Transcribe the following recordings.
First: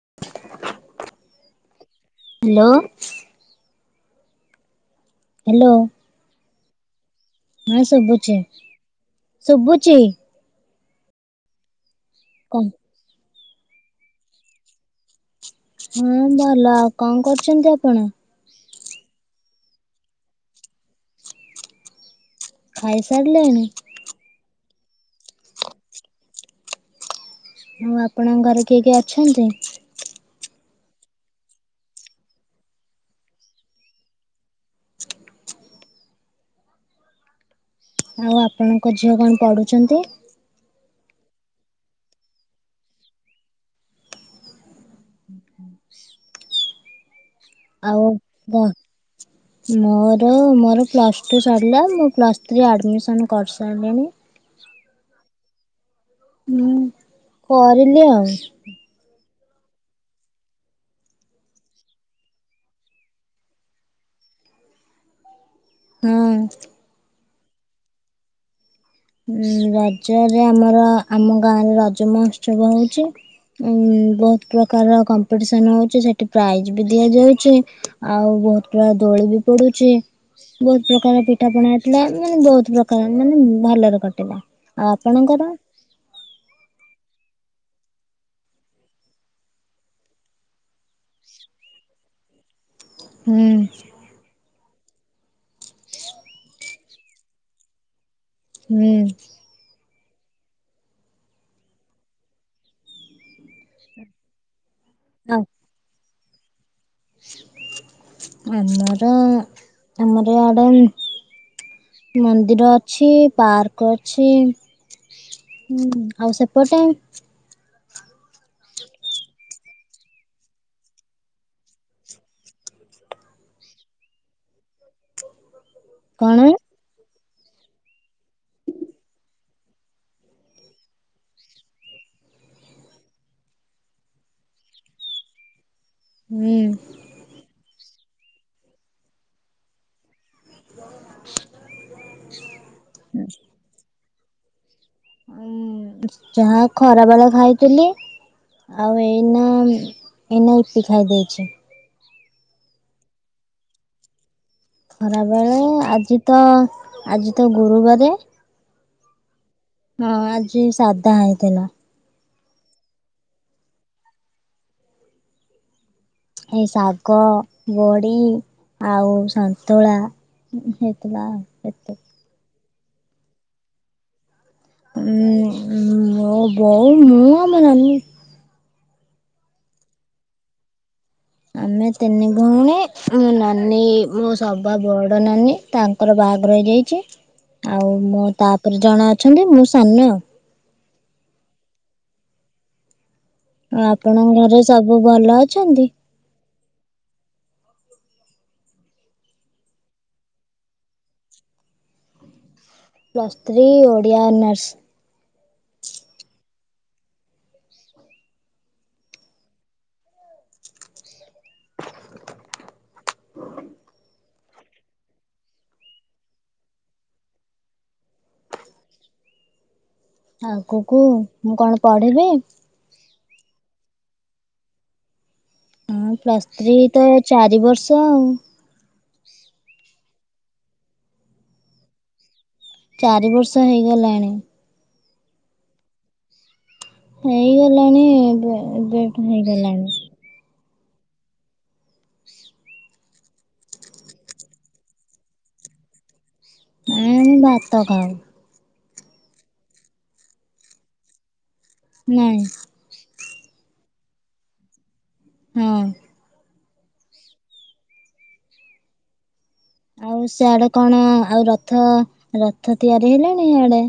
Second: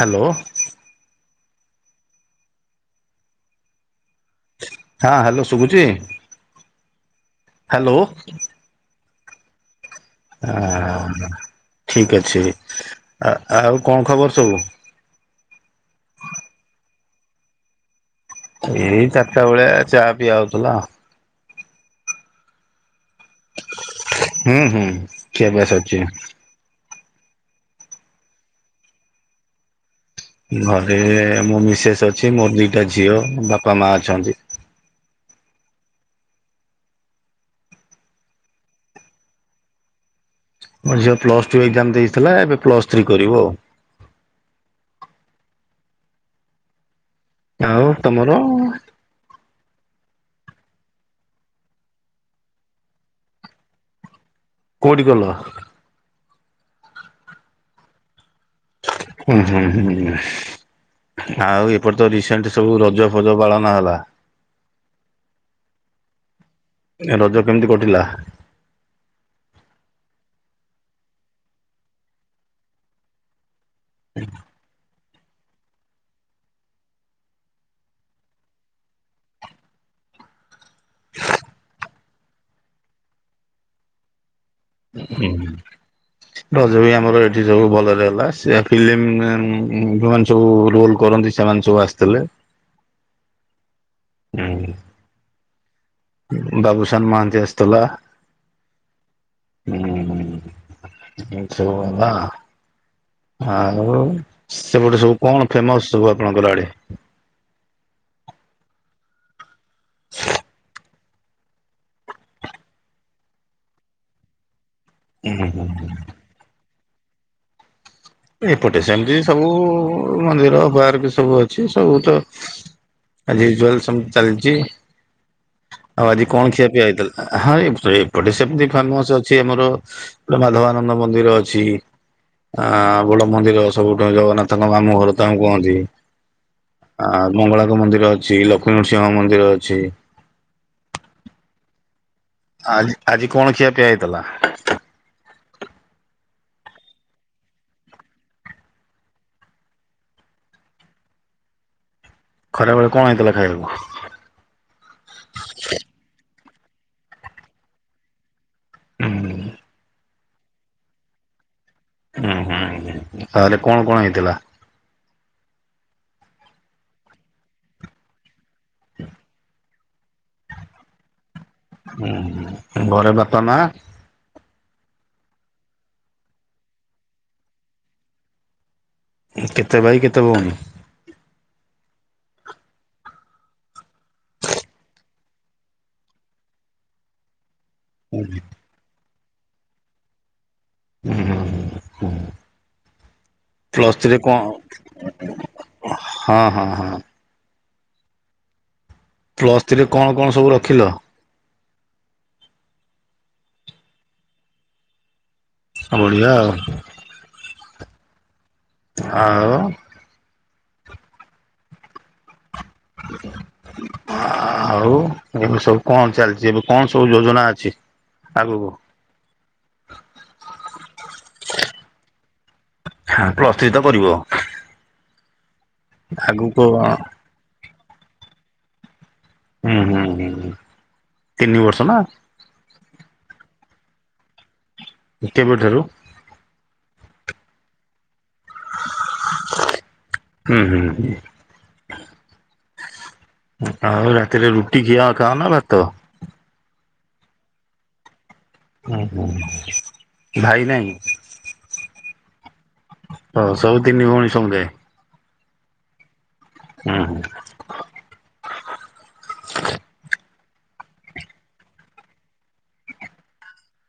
Hello. Hello. ହଁ hello ଶୁଭୁଛି। ହୁଁ ହ୍ୟାଲୋ ଶୁଭୁଛି ଶୁଭୁଛି। ଆଁ ଠିକ ଅଛି। ହଁ ଆ ଆଉ କଣ ଖବର ସବୁ। ହୁଁ ଭଲ ଆଉ କଣ କରୁଛନ୍ତି ଆପଣ। ଏତେବେଳେ ଚା ପିଆ ହଉଥିଲା। ଖାଇ ସାରି ଲେଣି। ହୁଁ ହୁଁ ଖିଆ ପିଆ ସରିଚି। ଉଁ ଆପଣଙ୍କ ଘରେ କିଏ କିଏ ଅଛନ୍ତି। ଘରେ ମୋ ମିସେସ୍ ଅଛି ମୋର ଦିଟା ଝିଅ ବାପା ମା ଅଛନ୍ତି। ଆଉ ଆପଣଙ୍କ ଝିଅ କଣ ପଢୁଛନ୍ତି। ମୋର ଝିଅ ପ୍ଲସ ଟୁ ଏକଜାମ ଦେଇଥିଲା ଏବେ ପ୍ଲସ ଥ୍ରୀ କରିବ ଆଉ। ଆଉ ତମର। ମୋର ମୋର ପ୍ଲସ୍ ଟୁ ସଡ଼ିଲା ମୁଁ ପ୍ଲସ୍ ଥ୍ରୀ ଆଡ଼ମିସନ୍ କରିସାରିଲିଣି କୋଉଠି କଲ? ହୁଁ କରିଲି ଆଉ ହୁଁ ହୁଁ ହୁଁ ଆଉ ଏପଟ ତ ରିସେଣ୍ଟ ସବୁ ରଜ ଫଜ ପାଳନ ହେଲା ହୁଁ ରଜ କେମିତି କଟିଲା? ରଜରେ ଆମର ଆମ ଗାଁରେ ରଜ ମହୋତ୍ସବ ହଉଛି। ଉ ବହୁତ ପ୍ରକାରର କମ୍ ହଉଛି ସେଠି ପ୍ରାଇଜ ବି ଦିଆଯାଉଛି ଆଉ ବହୁତ ପ୍ରା ଦୋଳି ବି ପଡୁଛି। ବହୁତ ପ୍ରକାର ପିଠା ପଣା ହେଥିଲା ମାନେ ବହୁତ ପ୍ରକାର ମାନେ ଭଲରେ କଟିଲା। ଆଉ ଆପଣଙ୍କର? ରଜ ଆମର ଏଠି ସବୁ ଭଲରେ ହେଲା, ସେ ଫିଲ୍ମ ଯୋଉମାନେ ସବୁ ରୋଲ କରନ୍ତି, ସେମାନେ ସବୁ ସବୁ ଆସିଥିଲେ। ହୁଁ ହଁ ବାବୁସନ୍ ମହାନ୍ତି ଆସିଥିଲା ହୁଁ ହଁ ଚ ଆଉ ସେପଟେ ସବୁ କଣ ଫେମସ ସବୁ ଆପଣଙ୍କର ଆଡେ ଆମରା ଆମର ଆଡ [unintelligible] ମନ୍ଦିର ଅଛି, ପାର୍କ ଅଛି। ହୁଁ, ଆଉ ସେପଟେ ଏପଟେ ସେମତି ସବୁ, ମନ୍ଦିର ପାର୍କ ସବୁ ଅଛି, ସବୁ ତ ଆଜି ଜୁଲତି [unintelligible] ଚାଲିଛି ଆଉ ଆଜି କଣ ଖିଆ ପିଇବା ହେଇ ହଁ ଏ ଏପଟେ ସେମତି ଫେମସ ଅଛି, ଆମର ଗୋଟେ ମାଧବାନନ୍ଦ ମନ୍ଦିର ଅଛି। ହଁ ବଡ ମନ୍ଦିର ସବୁଠୁ ଜଗନ୍ନାଥଙ୍କ ମାମଁ ଘର ତାଙ୍କୁ କୁହନ୍ତି, ହୁଁ। ଆ ମଙ୍ଗଳା ମନ୍ଦିର ଅଛି, ଲକ୍ଷ୍ମୀ ନୃସିଂହ ମନ୍ଦିର ଅଛି। [inaudible] ଆଜି ଆଜି କଣ ଖିଆ ପିଆ ହେଇଥିଲା? ଉ ଯାହା ଖରା ଵେଲା ଖାଇଥିଲି। ଆଉ ଏନା ଏନା ୟୁ ପି ଖାଇ ଦେଇଛି। ଖରା ବେଳେ କଣ ହେଇଥିଲା ଖାଇବାକୁ? ଖରା ବେଳେ ଆଜି ତ, ଆଜି ତ ଗୁରୁବାର ହୁଁ ହଁ ଆଜି ସାଧା ହେଇଥିଲା। ହୁଁ, ହୁଁ, ତାହଲେ କଣ କଣ ହେଇଥିଲା? ଏଇ ଶାଗ, ବଡି ଆଉ ସନ୍ତୁଳା ହେଇଥିଲା। ଏତେ ହଁ ଘରେ ବାପା ମା। ମୋ ବୋଉ, ମୁଁ ଆଉ ମୋ ନାନୀ। କେତେ ଭାଇ, କେତେ ଭଉଣୀ? ଆମେ ତିନି ଭଉଣୀ, ମୋ ନାନୀ, ମୋ ସବା ବଡ ନାନୀ, ତାଙ୍କର ବା ବାହାଘର ହେଇଯାଇଛି ଆଉ ମୋ ତାପରେ ଜଣ ଅଛନ୍ତି, ମୁଁ ସାନ ଆ ହୁ ହ ହ ହୁଁ ଆଉ ପ୍ଲସ୍ ଥ୍ରୀ ରେ ଆପଣଙ୍କ ଘରେ ସବୁ ଭଲ କଣ? ଅଛନ୍ତି? ହଁ ହଁ ହଁ। ପ୍ଲସ୍ ଥ୍ରୀ ରେ କଣ କଣ ସବୁ ରଖିଲ? Plus three Odia honours. ହ ବଢିଆ ଆଉ ଆଉ [inaudible] ଆଉ ଏବେ ସବୁ କଣ ଚାଲିଛି ଏବେ କଣ ସବୁ ଯୋଜନା ଅଛି? ଆଗ କୁହ। ଆଗକୁ ମୁଁ କଣ ପଢିବି? ହଁ ପ୍ଲସ୍ ଥ୍ରି ତ କରିବ। ଉଁ ପ୍ଲସ୍ ଆଗକୁ ଥ୍ରି ହୁଁ ତ ଚାରି ବର୍ଷ ଆଉ। ହୁଁ ହୁଁ ହୁଁ ତିନି ବର୍ଷ ନା। ଚାରି ବର୍ଷ ହେଇଗଲାଣି। କେବେ ଠାରୁ? ହେଇଗଲାଣି ଏବେ ଏବେ ଠୁଁ ହେଇଗଲାଣି। [inaudible] ଆଉ ରାତିରେ ରୁଟି ଖିଆ ଖାଅନା ଭାତ? ନାଇଁ ଆମେ ଭାତ ଖାଉ। ହୁଁ ହୁଁ ହୁଁ ଭାଇ ନାହିଁ? ନାଇଁ। ଅ ସବୁ ତିନି ଭଉଣୀ ସମୁଦାୟ। ହୁଁ। ଉଁ ହୁଁ। ଆଉ ସେଆଡେ କଣ ଆଉ ରଥ ରଥ ତିଆରି ହେଲାଣି ହେଆଡେ?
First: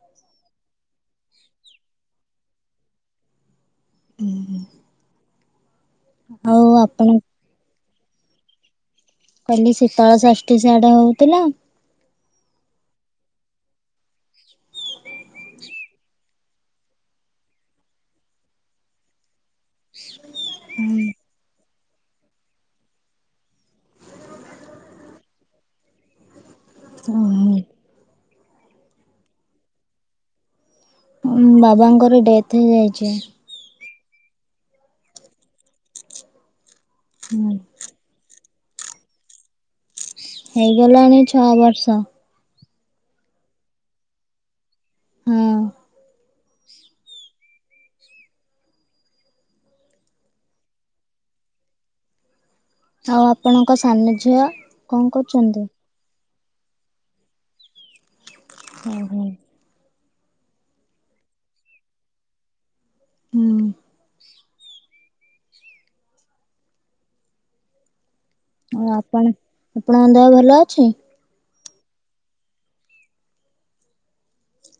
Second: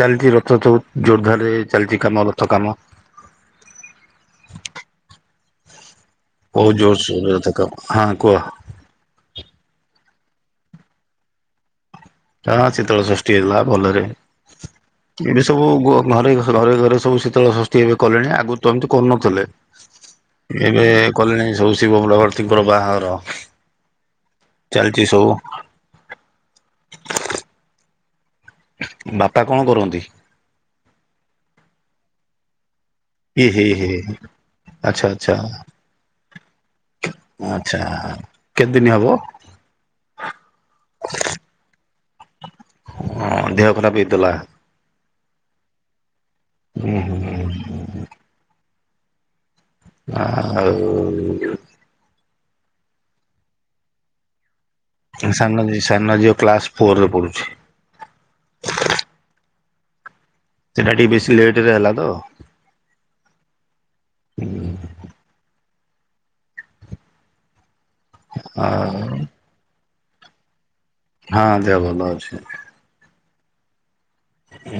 ଚାଲିଚି ରଥ ଚଉତ୍ ଜୋରଦାରରେ ଚାଲିଚି କାମ ରଥ କାମ। ଉଁ ହୁଁ। ବହୁତ ଜୋରସୋରରେ ରଥ କାମ ହଁ ହଁ କୁହ। କାଲି ଶୀତଳ ଷଷ୍ଠୀ ସିଆଡେ ହଉଥିଲା? [unintelligible] ଶୀତଳ ଷଷ୍ଠୀ ହେଲା ଭଲରେ। ଏବେ ସବୁ ଘ-ଘରେ ଘରେ ଘରେ ସବୁ ଶୀତଳ ଷଷ୍ଠୀ ଏବେ କଲେଣି। ଆଗରୁ ତ ଏମିତି କରୁନଥିଲେ। [inaudible] ଏବେ କଲେଣି ସବୁ। ଶିବ ପାର୍ବତୀ ଙ୍କର ବାହାଘର ଚାଲିଛି ସବୁ। ଓହୋ। ବାପା କଣ କରନ୍ତି? ବାବାଙ୍କର ଡେଥ୍ ହେଇଯାଇ ଏ ହେ ହେ ଆଚ୍ଛା ଆଚ୍ଛା। ଆଚ୍ଛା କେତେଦିନ ହବ? ହେଇଗଲାଣି ଛଅ ବର୍ଷ। ହଁ ଦେହ ଖରାପ ହେଇଥିଲା। ହୁଁ। ହୁଁ ହୁଁ ହୁଁ। ଆଉ ଆଉ ଆପଣଙ୍କ ସାନ ଝିଅ। କଣ କରୁଛନ୍ତି? ସାନ ଝିଅ ସାନ ଝିଅ କ୍ଲାସ ଫୋରରେ ପଢୁଛି। ହୁଁ ହୁଁ। ସେଟା ଟିକେ ବେଶୀ ଲେଟ ରେ ହେଲା ତ। ହୁଁ। ଆଉ। ଆପଣଙ୍କ ଦେହ ଭଲ ଅଛି। ହଁ ଦେହ ଭଲ ଅଛି।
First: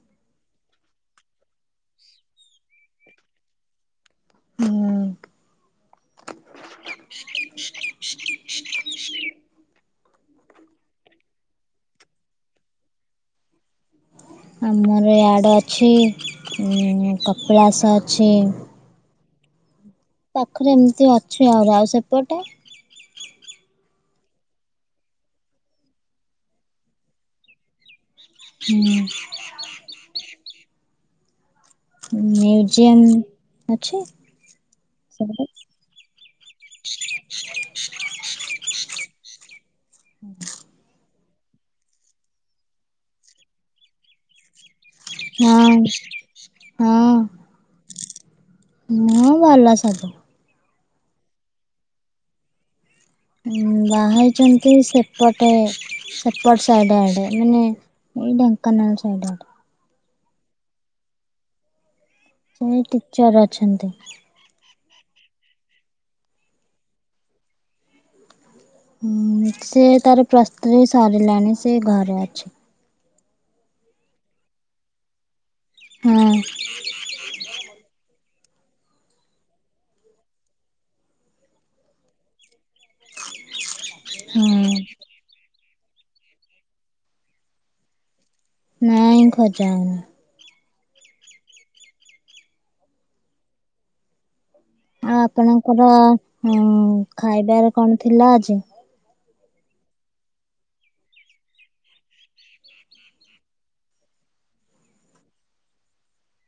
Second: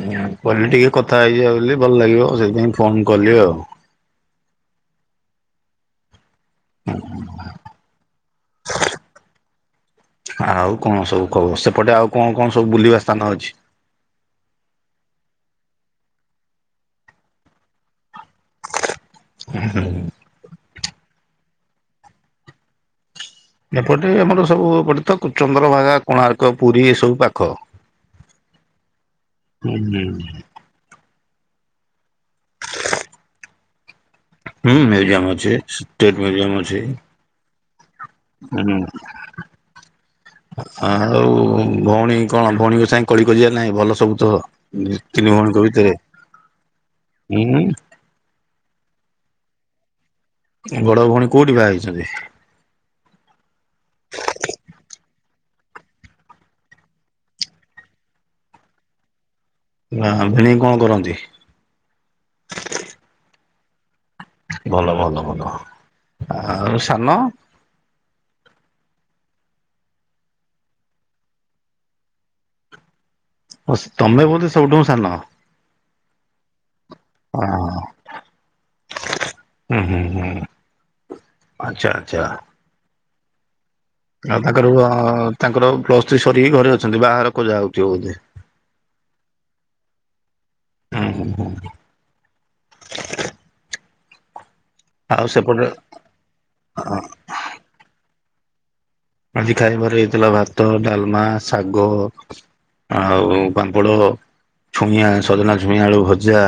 ଉଁ କହିଲି ଟିକେ କଥା ହେଇଯିବା ବୋଲି ଭଲ ଲାଗିବ ସେଇଥିପାଇଁ ଫୋନ କଲି ଆଉ। ହୁଁ। [inaudible] [inaudible] ଆଉ କଣ ସବୁ କହ ସେପଟେ ଆଉ କଣ କଣ ସବୁ ବୁଲିବା ସ୍ଥାନ ଅଛି? ଆମର ୟାଡେ ଅଛି ଉଁ କପିଳାସ ଅଛି। ଉହୁଁ। ପାଖରେ ଏମିତି ଅଛ ଆହୁର ଆଉ ସେପଟେ? ଏପଟେ ଆମର ସବୁ ଏପଟେ ତ ଚନ୍ଦ୍ରଭାଗା କୋଣାର୍କ ପୁରୀ ଏ ସବୁ ପାଖ ହୁଁ [inaudible] ହୁଁ। ମ୍ୟୁଜିୟମ୍ ଅଛି? ହୁଁ ମ୍ୟୁଜିୟମ ଅଛି, ଷ୍ଟେଟ୍ ମ୍ୟୁଜିୟମ ଅଛି। ହୁଁ [inaudible] ଆଉ ଉ ଭଉଣୀ କଣ, ଭଉଣୀଙ୍କ ସାଙ୍ଗେ କଳିିକଜିଆ ନାହିଁ ଭଲ ସବୁ ତ ହୁଁ ତିନି ହଁ ଭଉଣୀଙ୍କ ଭିତରେ ଉଁ। ହୁଁ ଭଲ ସବୁ। ବଡ ଭଉଣୀ କୋଉଠି ବାହାହେଇଛନ୍ତି? ଉଁ ବାହାହେଇଛନ୍ତି ସେପଟେ ସେପଟ ସାଇଡ ଆଡେ ମାନେ ଏଇ ଢେଙ୍କାନାଳ ସାଇଡ ଆଡେ। ନା ଭିଣେଇ କଣ କରନ୍ତି? ଉ ଟିଚର ଅଛନ୍ତି। ଭଲ ଭଲ ଭଲ, ଆଉ ସାନ? ହଁ ସେ ତାର ପ୍ଲସ ଥ୍ରି ସରିଲାଣି ସେ ଘରେ ଅଛି। ସ୍ ତମେ ବୋଧେ ସବୁଠୁ ହୋ ସାନ? ହୁଁ। ହଁ [inaudible] ହୁଁ ହୁଁ ହୁଁ ଆଚ୍ଛା ଆଚ୍ଛା। ଆଉ ହଁ ତାଙ୍କର ଅ ତାଙ୍କର ପ୍ଲସ ଥ୍ରି ସରିକି ଘରେ ଅଛନ୍ତି। ବାହାଘର ଖୋଜା ହଉଥିବ ବୋଧେ। ନାଇଁ ଖୋଜା ହଉନି। ହୁଁ। [inaudible] ଆ ଆଉ ସେପଟେ ଆପଣଙ୍କର ଉଁ ଖାଇବାରେ କଣ ଥିଲା ଆଜି? ଆଜି ଖାଇବାର ହେଇଥିଲା ଭାତ ଡାଲମା ଶାଗ ଆଉ ପାମ୍ପଡ଼ ଛୁଇଁଆଁ, ସଜନା ଛୁଇଁ ଆଳୁ ଭଜା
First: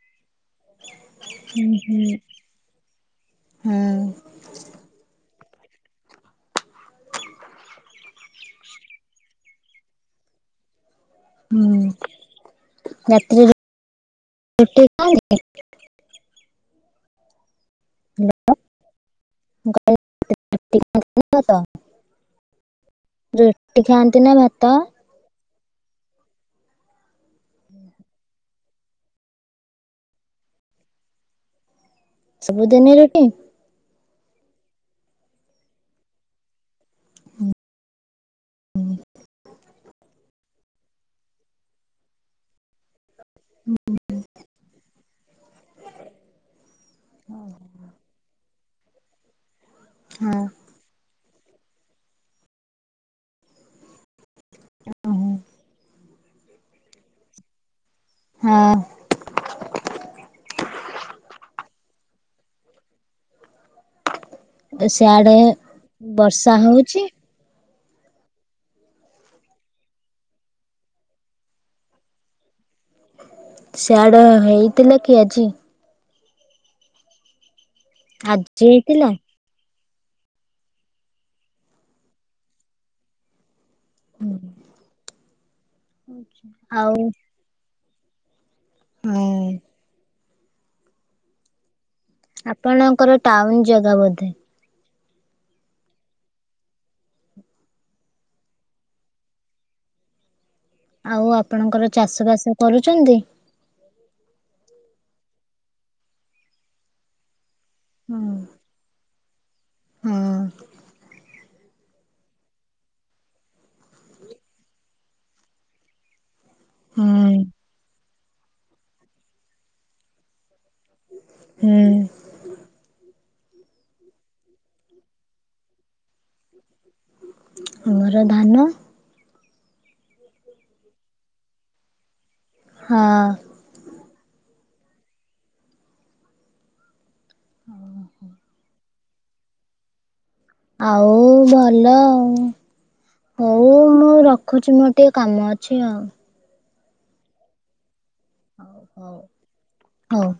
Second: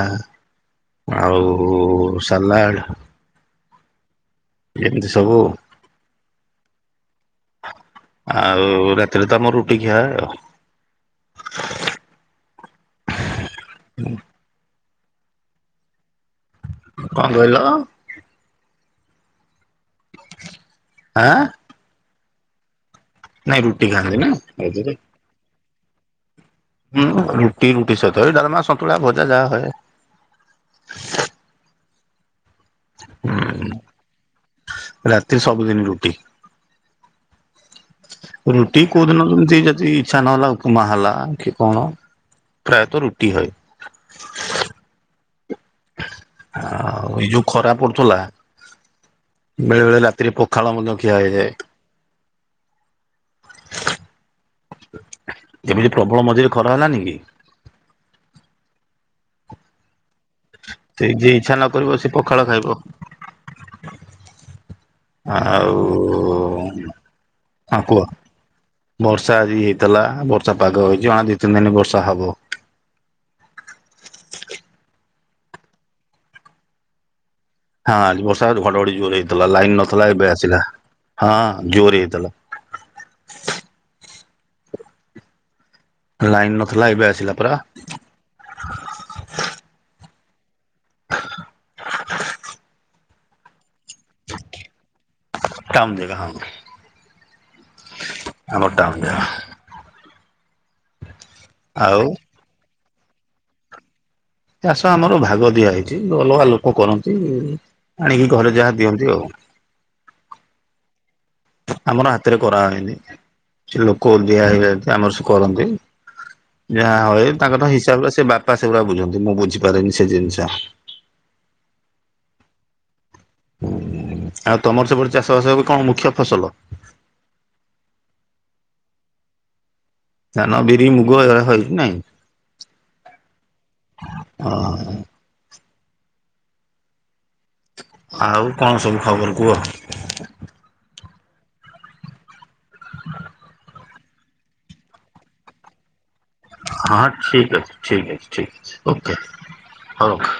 ଆଉ ହୁଁ ହୁଁ ସାଲାଡ ହଁ ଏମିତି ସବୁ ଆଉ ରାତିରେ ତ ଆମର ରୁଟି ଖିଆ ଆଉ। ହୁଁ ରାତିରେ ରୁ ଟି। [unintelligible] କଣ କହିଲ? ଆଁ [unintelligible] ରୁଟି ଖାଆନ୍ତି ନା ଭାତ? ହୁଁ ରୁଟି ରୁଟି ସହିତ ଏ ଡ଼ାଲମା ସନ୍ତୁଳା ଭଜା ଯାହା ହଏ। [inaudible] ସବୁଦିନି ରୁଟି? ରାତି ସବୁଦିନି ରୁଟି। ରୁଟି କୋଉଦିନ ଯିଏ ଯଦି ଇଛା ନହେଲା, ଉପମା ହେଲା କି କଣ ପ୍ରାୟତଃ ରୁଟି ହଏ ଆଉ ଏଇ ଯୋଉ ଖରା ପଡୁଥିଲା ବେଳେ ବେଳେ ରାତିରେ ହଁ ପଖାଳ ମଧ୍ୟ ଖିଆ ହେଇଯାଏ ହଁ। ଏମିତି ପ୍ରବଳ ମଝିରେ ଖରା ହେଲାନି କି? ହଁ। [inaudible] ସେ ଯିଏ ଇଚ୍ଛା ନ କରିବ ସେ ପଖାଳ ଖାଇବ ସିଆଡେ ଆଉ ବର୍ଷା ହଉଛି ହ କୁହ। ବର୍ଷା ଆଜି ହେଇଥିଲା। ବର୍ଷା ପାଗ ହେଇଛି ଜଣେ ଦି ତିନି ଦିନ ବର୍ଷା ହବ। ସିଆଡେ ହେଇଥିଲା କି ଆଜି? ହଁ ଆଜି ବର୍ଷା ଘଡଘଡି ଜୋର ହେଇଥିଲା ଲାଇନ ନ ଥିଲା ଏବେ ଆସିଲା। ହଁ ଜୋର ହେଇଥିଲା। ହୁଁ। ଲାଇନ ନଥିଲା ଏବେ ଆସିଲା ପରା। ହୁଁ। ଆପଣଙ୍କର ଟାଉନ ଜାଗା ବୋଧେ। କାମ ଦେବ ହଁ। ଆମର ଟାଉନ ଜାଗା। ଆଉ ଆପଣଙ୍କର ଆଉ ଚାଷ ବାସ କରୁଚନ୍ତି। ଚାଷ ଆମର ଭାଗ ଦିଆ ହେଇଚି। ଅଲଗା ଲୋକ କରନ୍ତି ଆଣିକି ହୁଁ ଘରେ ଯାହା ଦିଅନ୍ତି ଆଉ। ହଁ। ଆମର ହାତରେ କରାହେନି। ସେ ଲୋକ ଦିଆ ହେଇଯାନ୍ତି ଆମର ସେ କରନ୍ତି। ଯାହା ହଏ ହୁଁ ତାଙ୍କର ତ ହିସାବରେ ସେ ବାପା ସେଗୁଡା ବୁଝନ୍ତି ମୁଁ ବୁଝିପାରେନି ସେ ଜିନିଷ। ହୁଁ। ଆଉ ତମର ସେପଟେ ଚାଷ ବାସ ଏବେ କଣ? ମୁଖ୍ୟ ଫସଲ। ଆମର ଧାନ ଧାନ ବିରି ମୁଗ ହେରାହେଇଚି ନା ହଏ ନାଇଁ ହଁ। ଅ ଆଉ କଣ ସବୁ ଖବର କୁହ? ଆଉ ଭଲ ଆଉ ହୋଉ। ମୁଁ ରଖୁଚି ମୋର ଟିକେ କାମ ଅଛି ଆଉ। ହଁ ଠିକ ଅଛି ଠିକ ଅଛି। ଠିକ୍ ଅଛି ହଉ ଓକେ ହଉ ହୋଉ ରଖ୍। ହଉ